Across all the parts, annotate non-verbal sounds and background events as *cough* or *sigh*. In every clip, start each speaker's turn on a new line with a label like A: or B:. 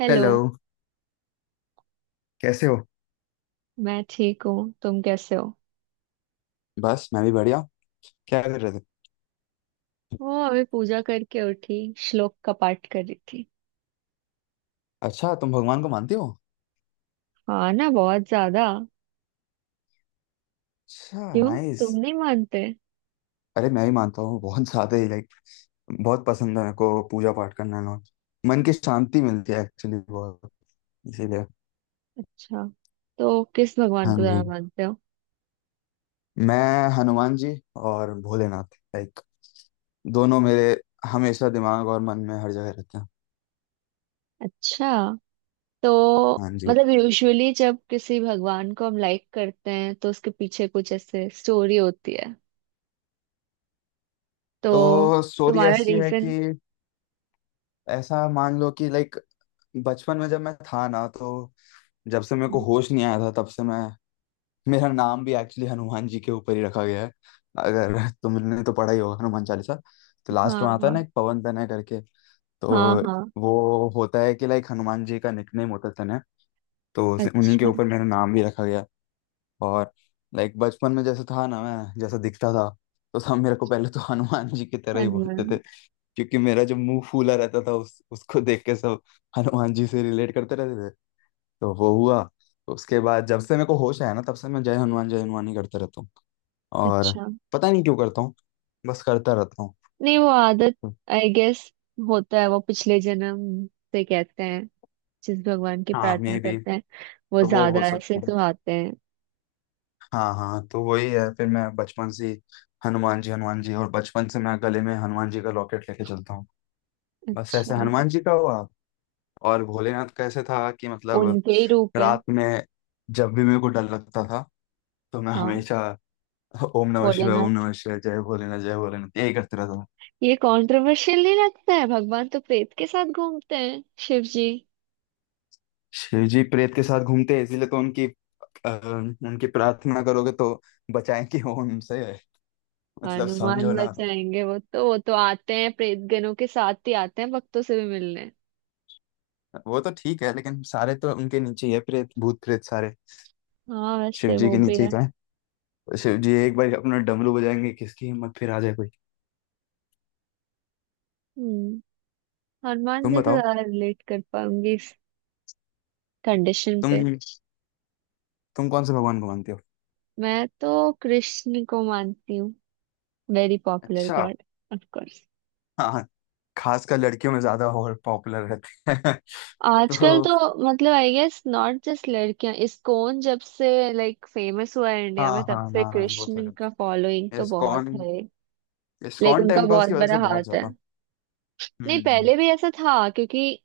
A: Hello.
B: Hello. कैसे हो?
A: मैं ठीक हूँ। तुम कैसे हो?
B: बस मैं भी बढ़िया। क्या कर रहे थे?
A: वो अभी पूजा करके उठी। श्लोक का पाठ कर रही थी।
B: अच्छा, तुम भगवान को मानती हो?
A: हाँ ना, बहुत ज्यादा।
B: अच्छा,
A: क्यों?
B: नाइस।
A: तुम नहीं मानते?
B: अरे मैं भी मानता हूँ बहुत ज्यादा ही। लाइक बहुत पसंद है मेरे को पूजा पाठ करना ना। मन की शांति मिलती है एक्चुअली बहुत। इसीलिए।
A: अच्छा। तो किस भगवान
B: हाँ
A: को ज्यादा
B: जी।
A: मानते हो?
B: मैं हनुमान जी और भोलेनाथ, लाइक दोनों मेरे हमेशा दिमाग और मन में हर जगह रहते हैं।
A: अच्छा। तो
B: हाँ जी।
A: मतलब यूजुअली जब किसी भगवान को हम लाइक करते हैं तो उसके पीछे कुछ ऐसे स्टोरी होती है। तो
B: तो स्टोरी
A: तुम्हारा
B: ऐसी है
A: रीजन?
B: कि ऐसा मान लो कि लाइक बचपन में जब मैं था ना, तो जब से मेरे को होश नहीं आया था तब से मैं, मेरा नाम भी एक्चुअली हनुमान जी के ऊपर ही रखा गया है। अगर *laughs* तुमने तो पढ़ा ही होगा हनुमान चालीसा, तो लास्ट
A: हाँ
B: में आता है ना
A: हाँ
B: एक पवन तनय करके।
A: हाँ
B: तो
A: हाँ।
B: वो होता है कि लाइक हनुमान जी का निकनेम होता है तनय। तो उन्हीं के
A: अच्छा।
B: ऊपर मेरा नाम भी रखा गया। और लाइक बचपन में जैसे था ना, मैं जैसा दिखता था तो सब मेरे को पहले तो हनुमान जी की तरह ही
A: हनुमान?
B: बोलते थे, क्योंकि मेरा जो मुंह फूला रहता था उस उसको देख के सब हनुमान जी से रिलेट करते रहते थे। तो वो हुआ। उसके बाद जब से मेरे को होश आया ना, तब से मैं जय हनुमान ही करते रहता हूँ। और
A: अच्छा।
B: पता नहीं क्यों करता हूँ, बस करता रहता हूँ।
A: नहीं वो आदत, आई गेस, होता है वो पिछले जन्म से, कहते हैं जिस भगवान की
B: हाँ
A: प्रार्थना
B: मे बी,
A: करते हैं वो
B: तो वो हो
A: ज्यादा ऐसे
B: सकता है।
A: तो आते हैं।
B: हाँ हाँ, तो वही है। फिर मैं बचपन से ही हनुमान जी हनुमान जी, और बचपन से मैं गले में हनुमान जी का लॉकेट लेके चलता हूँ। बस ऐसे
A: अच्छा।
B: हनुमान जी का हुआ। और भोलेनाथ का ऐसे था कि मतलब
A: उनके ही रूप है।
B: रात में जब भी मेरे को डर लगता था तो मैं
A: हाँ।
B: हमेशा ओम
A: भोलेनाथ?
B: नमः शिवाय जय भोलेनाथ यही करते रहता था।
A: ये कंट्रोवर्शियल नहीं लगता है, भगवान तो प्रेत के साथ घूमते हैं, शिव जी।
B: शिव जी प्रेत के साथ घूमते हैं, इसीलिए तो उनकी, अ, उनकी प्रार्थना करोगे तो बचाएंगे वो उनसे। मतलब
A: हनुमान
B: समझो ना।
A: बचाएंगे? वो तो, वो तो आते हैं प्रेत गणों के साथ ही, आते हैं भक्तों से भी मिलने।
B: वो तो ठीक है, लेकिन सारे तो उनके नीचे ही है, प्रेत भूत प्रेत सारे
A: हाँ
B: शिव
A: वैसे
B: जी
A: वो
B: के
A: भी
B: नीचे ही
A: है।
B: तो है। शिव जी एक बार अपना डमरू बजाएंगे, किसकी हिम्मत फिर आ जाए कोई।
A: हम्म। हनुमान
B: तुम
A: जी से
B: बताओ,
A: ज्यादा रिलेट कर पाऊंगी इस कंडीशन
B: तुम
A: पे।
B: तुम कौन से भगवान को मानते हो?
A: मैं तो कृष्ण को मानती हूँ। वेरी पॉपुलर
B: अच्छा।
A: गॉड। Of course.
B: हाँ, खासकर लड़कियों में ज्यादा और पॉपुलर रहते हैं। *laughs*
A: आजकल
B: तो
A: तो, मतलब आई गेस नॉट जस्ट लड़कियां, इस्कॉन जब से लाइक फेमस हुआ है इंडिया
B: हाँ
A: में तब
B: हाँ
A: से
B: हाँ हाँ, वो तो
A: कृष्ण का फॉलोइंग
B: है।
A: तो
B: इस्कॉन,
A: बहुत है। लाइक
B: इस्कॉन
A: उनका
B: टेम्पल्स की
A: बहुत
B: वजह
A: बड़ा
B: से बहुत
A: हाथ है।
B: ज्यादा। हम्म
A: नहीं
B: हम्म।
A: पहले भी ऐसा था क्योंकि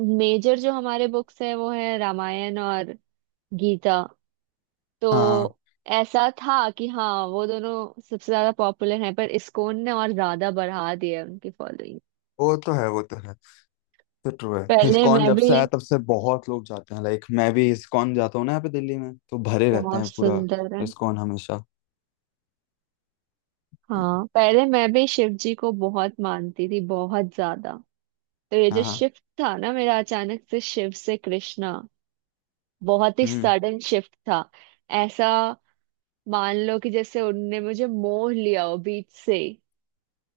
A: मेजर जो हमारे बुक्स है वो है रामायण और गीता।
B: हाँ
A: तो ऐसा था कि हाँ वो दोनों सबसे ज्यादा पॉपुलर हैं, पर इस्कॉन ने और ज्यादा बढ़ा दिया है उनकी फॉलोइंग।
B: वो तो है, वो तो है। तो ट्रू है,
A: पहले
B: इस्कॉन
A: मैं
B: जब
A: भी।
B: से आया तब से बहुत लोग जाते हैं। लाइक मैं भी इस्कॉन जाता हूँ ना, यहाँ पे दिल्ली में तो भरे रहते
A: बहुत
B: हैं पूरा
A: सुंदर है।
B: इस्कॉन हमेशा।
A: हाँ पहले मैं भी शिव जी को बहुत मानती थी, बहुत ज्यादा। तो ये
B: हाँ
A: जो
B: हाँ।
A: शिफ्ट था ना मेरा, अचानक से शिव से कृष्णा, बहुत ही
B: हम्म।
A: सडन शिफ्ट था। ऐसा, मान लो कि जैसे उनने मुझे मोह लिया हो, बीच से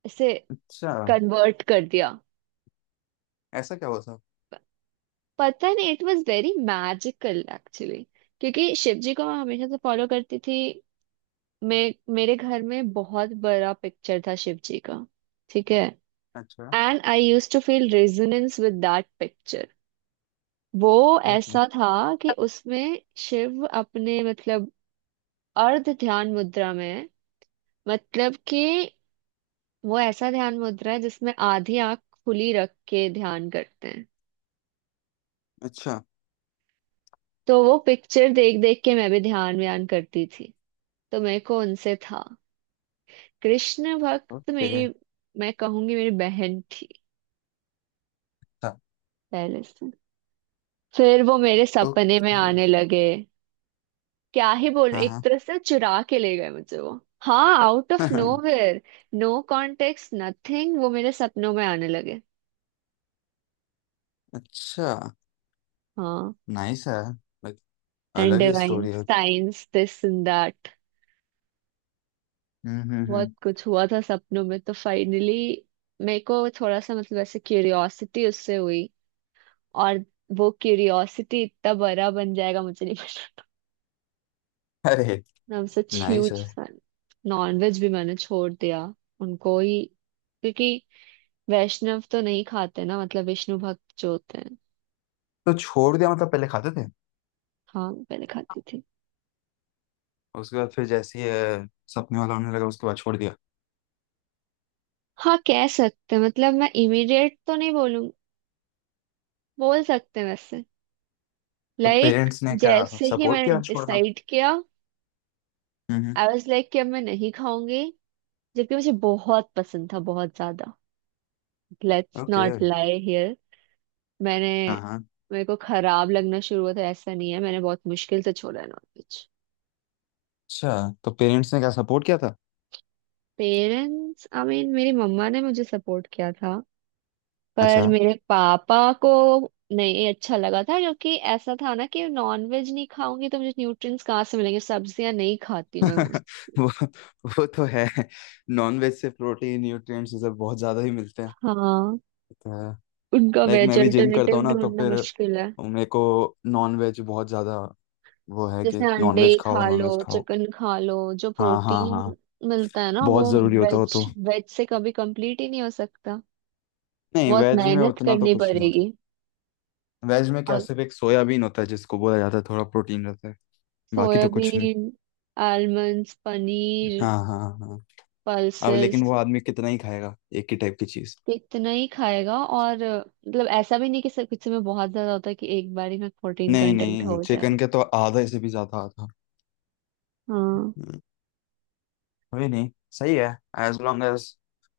A: ऐसे
B: अच्छा,
A: कन्वर्ट कर दिया।
B: ऐसा क्या हुआ था?
A: प- पता नहीं, it was very magical actually. क्योंकि शिव जी को मैं हमेशा से फॉलो करती थी। मैं, मेरे घर में बहुत बड़ा पिक्चर था शिव जी का। ठीक है।
B: अच्छा।
A: And I use to feel resonance with that picture. वो
B: ओके।
A: ऐसा था कि उसमें शिव अपने, मतलब अर्ध ध्यान मुद्रा में है। मतलब कि वो ऐसा ध्यान मुद्रा है जिसमें आधी आंख खुली रख के ध्यान करते हैं।
B: अच्छा।
A: तो वो पिक्चर देख देख के मैं भी ध्यान व्यान करती थी। तो मेरे को उनसे था। कृष्ण भक्त
B: ओके।
A: मेरी, मैं कहूंगी मेरी बहन थी
B: अच्छा।
A: पहले से। फिर वो मेरे सपने में
B: ओके।
A: आने लगे। क्या ही बोलूं,
B: हाँ
A: एक
B: हाँ।
A: तरह से चुरा के ले गए मुझे वो। हाँ, out of
B: *laughs*
A: nowhere. No context nothing, वो मेरे सपनों में आने लगे।
B: अच्छा,
A: हाँ।
B: नाइस है। लाइक
A: एंड
B: अलग ही
A: डिवाइन
B: स्टोरी है।
A: Science, this and that. बहुत
B: हम्म।
A: कुछ हुआ था सपनों में, तो फाइनली मेरे को थोड़ा सा, मतलब ऐसे क्यूरियोसिटी उससे हुई। और वो क्यूरियोसिटी इतना बड़ा बन जाएगा, मुझे नहीं पता।
B: अरे,
A: मैं सच
B: नाइस
A: ह्यूज
B: है।
A: फैन। नॉनवेज भी मैंने छोड़ दिया, उनको ही, क्योंकि वैष्णव तो नहीं खाते ना, मतलब विष्णु भक्त जो होते हैं।
B: तो छोड़ दिया मतलब, पहले खाते थे?
A: हाँ मैं पहले खाती थी।
B: उसके बाद फिर जैसे ही सपने वाला होने लगा उसके बाद छोड़ दिया?
A: हाँ कह सकते हैं। मतलब मैं इमीडिएट तो नहीं बोलूं, बोल सकते हैं वैसे।
B: तो
A: लाइक
B: पेरेंट्स ने क्या
A: जैसे ही
B: सपोर्ट
A: मैंने
B: किया छोड़ना?
A: डिसाइड किया,
B: हम्म।
A: आई वाज लाइक कि अब मैं नहीं खाऊंगी। जबकि मुझे बहुत पसंद था, बहुत ज्यादा। Let's
B: okay.
A: Not lie here. मैंने,
B: हाँ हाँ।
A: मेरे को खराब लगना शुरू हुआ था ऐसा नहीं है, मैंने बहुत मुश्किल से छोड़ा नॉनवेज।
B: अच्छा, तो पेरेंट्स ने क्या सपोर्ट किया था?
A: पेरेंट्स, आई मीन मेरी मम्मा ने मुझे सपोर्ट किया था। पर
B: अच्छा।
A: मेरे पापा को नहीं अच्छा लगा था, क्योंकि ऐसा था ना कि नॉनवेज नहीं खाऊंगी तो मुझे न्यूट्रिएंट्स कहाँ से मिलेंगे। सब्जियां नहीं खाती हूँ मैं मोस्ट।
B: *laughs* वो वो तो है। नॉनवेज से प्रोटीन न्यूट्रिएंट्स ये सब बहुत ज़्यादा ही मिलते हैं
A: हाँ।
B: तो।
A: उनका
B: लाइक
A: वेज
B: मैं भी जिम करता
A: अल्टरनेटिव
B: हूँ ना, तो
A: ढूंढना
B: फिर
A: मुश्किल है।
B: मेरे को नॉनवेज बहुत ज़्यादा। वो है कि
A: जैसे अंडे
B: नॉनवेज
A: ही
B: खाओ
A: खा
B: नॉनवेज
A: लो,
B: खाओ।
A: चिकन खा लो, जो
B: हाँ हाँ हाँ,
A: प्रोटीन मिलता है ना वो,
B: बहुत ज़रूरी होता हो
A: वेज,
B: तो।
A: वेज से कभी कंप्लीट ही नहीं हो सकता।
B: नहीं,
A: बहुत
B: वेज में
A: मेहनत
B: उतना तो
A: करनी
B: कुछ नहीं होता।
A: पड़ेगी।
B: वेज में क्या,
A: और
B: सिर्फ एक सोयाबीन होता है जिसको बोला जाता है थोड़ा प्रोटीन रहता है, बाकी तो कुछ नहीं।
A: सोयाबीन, आलमंड्स, पनीर,
B: हाँ हाँ हाँ। अब
A: पल्सेस,
B: लेकिन वो आदमी कितना ही खाएगा एक ही टाइप की चीज।
A: कितना ही खाएगा। और मतलब ऐसा भी नहीं कि सब कुछ में बहुत ज्यादा होता है कि एक बार ही में प्रोटीन
B: नहीं
A: कंटेंट
B: नहीं,
A: हो जाए।
B: चिकन के तो आधा से भी ज्यादा आता।
A: हाँ
B: हम्म, कोई नहीं। सही है। एज लॉन्ग एज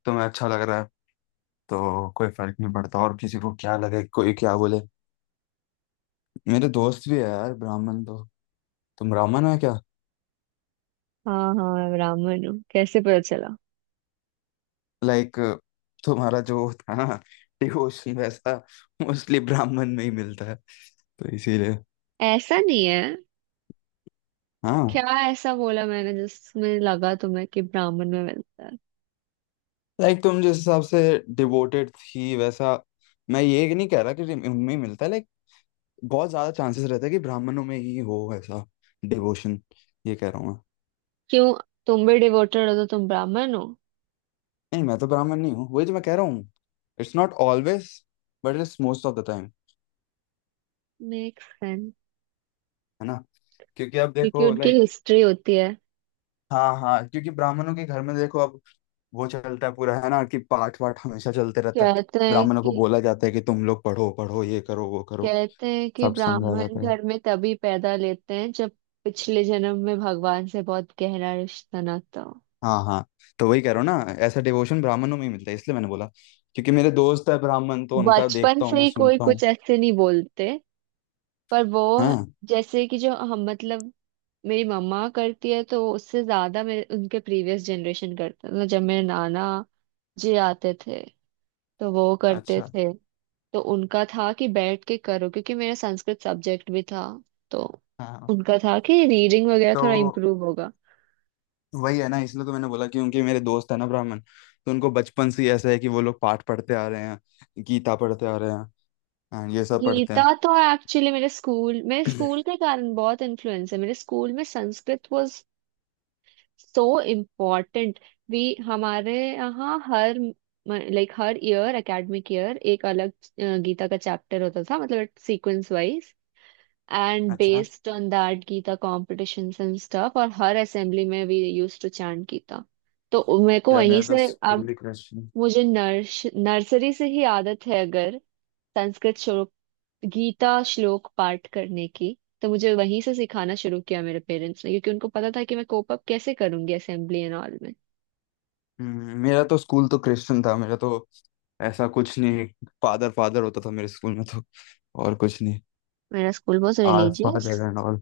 B: तुम्हें अच्छा लग रहा है, तो कोई फर्क नहीं पड़ता और किसी को क्या लगे, कोई क्या बोले। मेरे दोस्त भी है यार ब्राह्मण, तो तुम ब्राह्मण हो क्या?
A: हाँ हाँ, ब्राह्मण हूँ। कैसे पता चला?
B: लाइक तुम्हारा जो था ना डिवोशन वैसा मोस्टली ब्राह्मण में ही मिलता है, तो इसीलिए।
A: ऐसा नहीं है क्या?
B: हाँ,
A: ऐसा बोला मैंने जिसमें लगा तुम्हें कि ब्राह्मण में मिलता है?
B: लाइक तुम जिस हिसाब से डिवोटेड थी वैसा, मैं ये नहीं कह रहा कि उनमें ही मिलता है। बहुत ज्यादा चांसेस रहता है कि ब्राह्मणों में ही हो ऐसा डिवोशन, ये कह रहा हूँ मैं।
A: क्यों? तुम भी डिवोटेड हो तो तुम ब्राह्मण हो?
B: नहीं, मैं तो ब्राह्मण नहीं हूँ, वही तो मैं कह रहा हूँ। It's not always, but it's most of the time.
A: Make sense.
B: है ना? क्योंकि अब
A: क्योंकि
B: देखो
A: उनकी
B: लाइक,
A: हिस्ट्री होती है।
B: हाँ हाँ, क्योंकि ब्राह्मणों के घर में देखो अब, वो चलता है पूरा है ना कि पाठ वाठ हमेशा चलते रहता है।
A: कहते हैं
B: ब्राह्मणों को
A: कि
B: बोला जाता है कि तुम लोग पढ़ो पढ़ो, ये करो वो करो,
A: कहते हैं कि
B: सब समझाया
A: ब्राह्मण
B: जाता है।
A: घर में तभी पैदा लेते हैं, जब पिछले जन्म में भगवान से बहुत गहरा रिश्ता नाता हो।
B: हाँ हाँ, तो वही कह रहा हूँ ना, ऐसा डिवोशन ब्राह्मणों में ही मिलता है, इसलिए मैंने बोला। क्योंकि मेरे दोस्त है ब्राह्मण, तो उनका
A: बचपन
B: देखता हूँ
A: से
B: मैं,
A: ही कोई
B: सुनता हूँ।
A: कुछ ऐसे नहीं बोलते, पर वो,
B: हाँ।
A: जैसे कि जो हम, मतलब मेरी मम्मा करती है, तो उससे ज्यादा मेरे, उनके प्रीवियस जनरेशन करते हैं। मतलब जब मेरे नाना जी आते थे तो वो करते
B: अच्छा।
A: थे। तो उनका था कि बैठ के करो, क्योंकि मेरा संस्कृत सब्जेक्ट भी था। तो
B: हाँ,
A: उनका था कि रीडिंग वगैरह थोड़ा
B: तो
A: इम्प्रूव होगा।
B: वही है ना, इसलिए तो मैंने बोला कि उनके, मेरे दोस्त है ना ब्राह्मण, तो उनको बचपन से ही ऐसा है कि वो लोग पाठ पढ़ते आ रहे हैं, गीता पढ़ते आ रहे हैं। हाँ, ये सब पढ़ते
A: गीता
B: हैं।
A: तो एक्चुअली मेरे स्कूल, मेरे स्कूल
B: *coughs*
A: के कारण बहुत इन्फ्लुएंस है। मेरे स्कूल में संस्कृत, वो सो इम्पॉर्टेंट। वी, हमारे यहाँ हर, लाइक हर ईयर, एकेडमिक ईयर एक अलग गीता का चैप्टर होता था, मतलब सीक्वेंस वाइज।
B: *clears throat*
A: एंड
B: अच्छा।
A: Based on that Gita competitions and stuff, और हर असेंबली में we use to chant Gita. तो मेरे को
B: यार
A: वहीं
B: मेरा तो
A: से। अब
B: स्कूल ही क्रिश्चियन।
A: मुझे नर्सरी से ही आदत है, अगर संस्कृत श्लोक, गीता श्लोक पाठ करने की। तो मुझे वहीं से सिखाना शुरू किया मेरे पेरेंट्स ने, क्योंकि उनको पता था कि मैं कोप अप कैसे करूंगी असेंबली एंड ऑल में।
B: मेरा तो स्कूल तो क्रिश्चियन था मेरा तो, ऐसा कुछ नहीं, फादर फादर होता था मेरे स्कूल में, तो और कुछ नहीं।
A: मेरा स्कूल बहुत
B: आर
A: रिलीजियस।
B: फादर एंड ऑल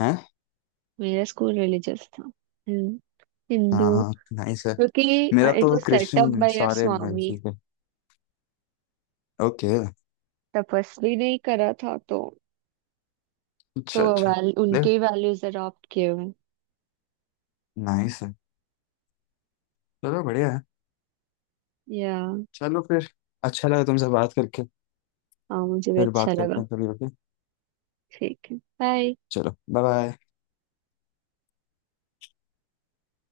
B: हैं।
A: मेरा स्कूल रिलीजियस था, हिंदू।
B: हाँ हाँ, नाइस है।
A: क्योंकि
B: मेरा
A: इट
B: तो
A: was set up
B: Christian
A: by uh
B: सारे।
A: स्वामी,
B: ओके।
A: तपस्वी नहीं करा था तो। तो
B: अच्छा
A: वो,
B: अच्छा।
A: वैल,
B: देख,
A: उनके ही वैल्यूज अडॉप्ट किए हुए।
B: नाइस है, चलो बढ़िया है।
A: या।
B: चलो फिर, अच्छा लगा तुमसे बात करके।
A: हाँ मुझे भी
B: फिर
A: अच्छा
B: बात करते
A: लगा।
B: हैं कभी, ओके?
A: ठीक है, बाय।
B: चलो, बाय बाय।